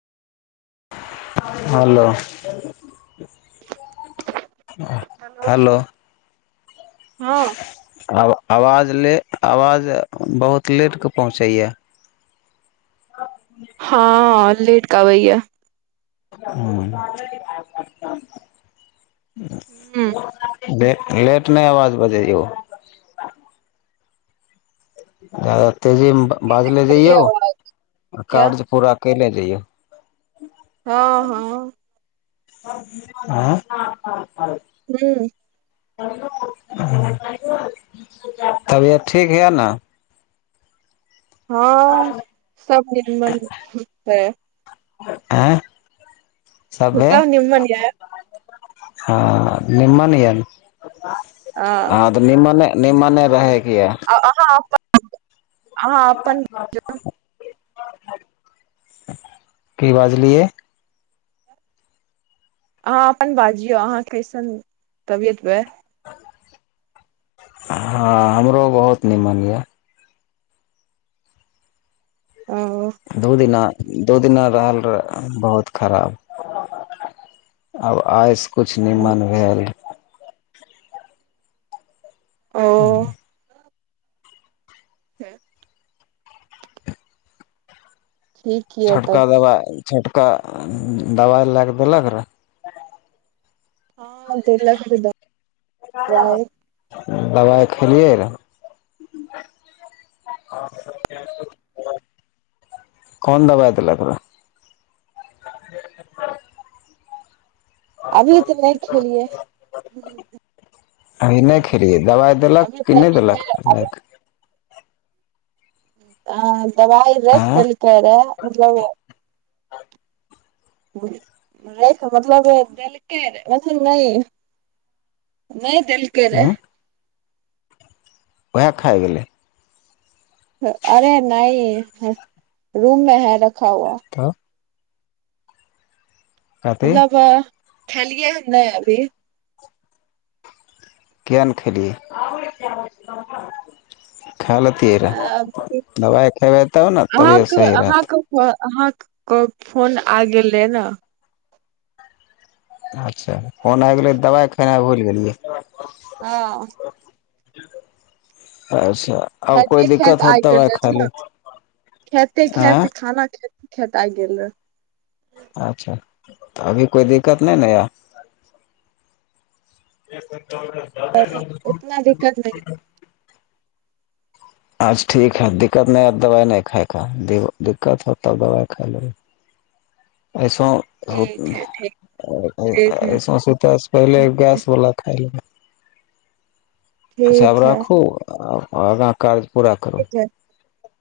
hello hello हँ आब आवाज ले आवाज बहुत लेटके पहुँचैया हँ लेट आबैया ह्म ह [unintelligible] दे [unintelligible] लेट नहि अवाज बजैयौ आओ [unintelligible] तेजीमे बाजले आबैये जइयौ आवाज आ क्या कारज पूरा कै ले जइयौ हँ हँ आँ [unintelligible] हू तबियत ठीक या ने [unintelligible] हँ सब निर्मल है [unintelligible] आँय सभे उतब निम्न या हँ निम्न या न आ निमने निमने रहै अ-अहाँ अपन ह [unintelligible] अहाँ अपन की बाजलियै अहाँ अपन बाजियौ अहाँ कइसन तबियत भय हँ हमरो बहुत निमन या ओ दू दिना दू दिना रहल रह बहुत खराब आब आइस कछु निम्न भेल हू ओ [unintelligible] हँ [inaudible] ठीक य छोटका तब दबाय छोटका दबाइ लए कऽ देलक रह हँत क [unintelligible] [unintelligible] दबाइ खेलियै रऽ कोन दबाइ देलक रहऽ [inaudible] अभी तऽ नहि खेलियै अभी नहि खेलियै दबाइ देलक अभी कि पेट नहि मे देलक आ दबाइ रख आँय देलकै रहऽ [unintelligible] मतलब मतलब देलकै नहि [unintelligible] देलकै रहऽ उंम्म उएह खा गेलै [unintelligible] अरे नहि रूम मे है रखा ह [unintelligible] तऽ [unintelligible] कहतै ल ल ब [unintelligible] खेलियै हन नहि अभी किया न खेलियै खा लतियै रहए अ, दबाइ खयबै तब ने तबियत अहाँक सही रहतै अहाँक अहाँक क फोन आ गेल रहै न अच्छा फोन आबि गेलै दबाइ खेनाइ भुलि गेलियै हँ आ [unintelligible] खातीयै खात आगि देल जाइत छै ने लेब खेते खात आँय खाना खेलिए खेत आइ गेले अच्छाऽ अभी कोइ दिक्कत नहि ने या ए त [unintelligible] त उतना दिक्कत नहि अच्छ ठीक है दिक्कत नहि हाए दबाइ नहि खााय के दिक्कत होत तऽ दबाइ खाइ लेब अच्छा [unintelligible] सौ ठीक है ठीक ठीक है अ सौसूतासँ पहिले गैसवला खााय ले [unintelligible] अच्छा अब ठीक है राखू आगाँ कारज पूरा करू ठीक है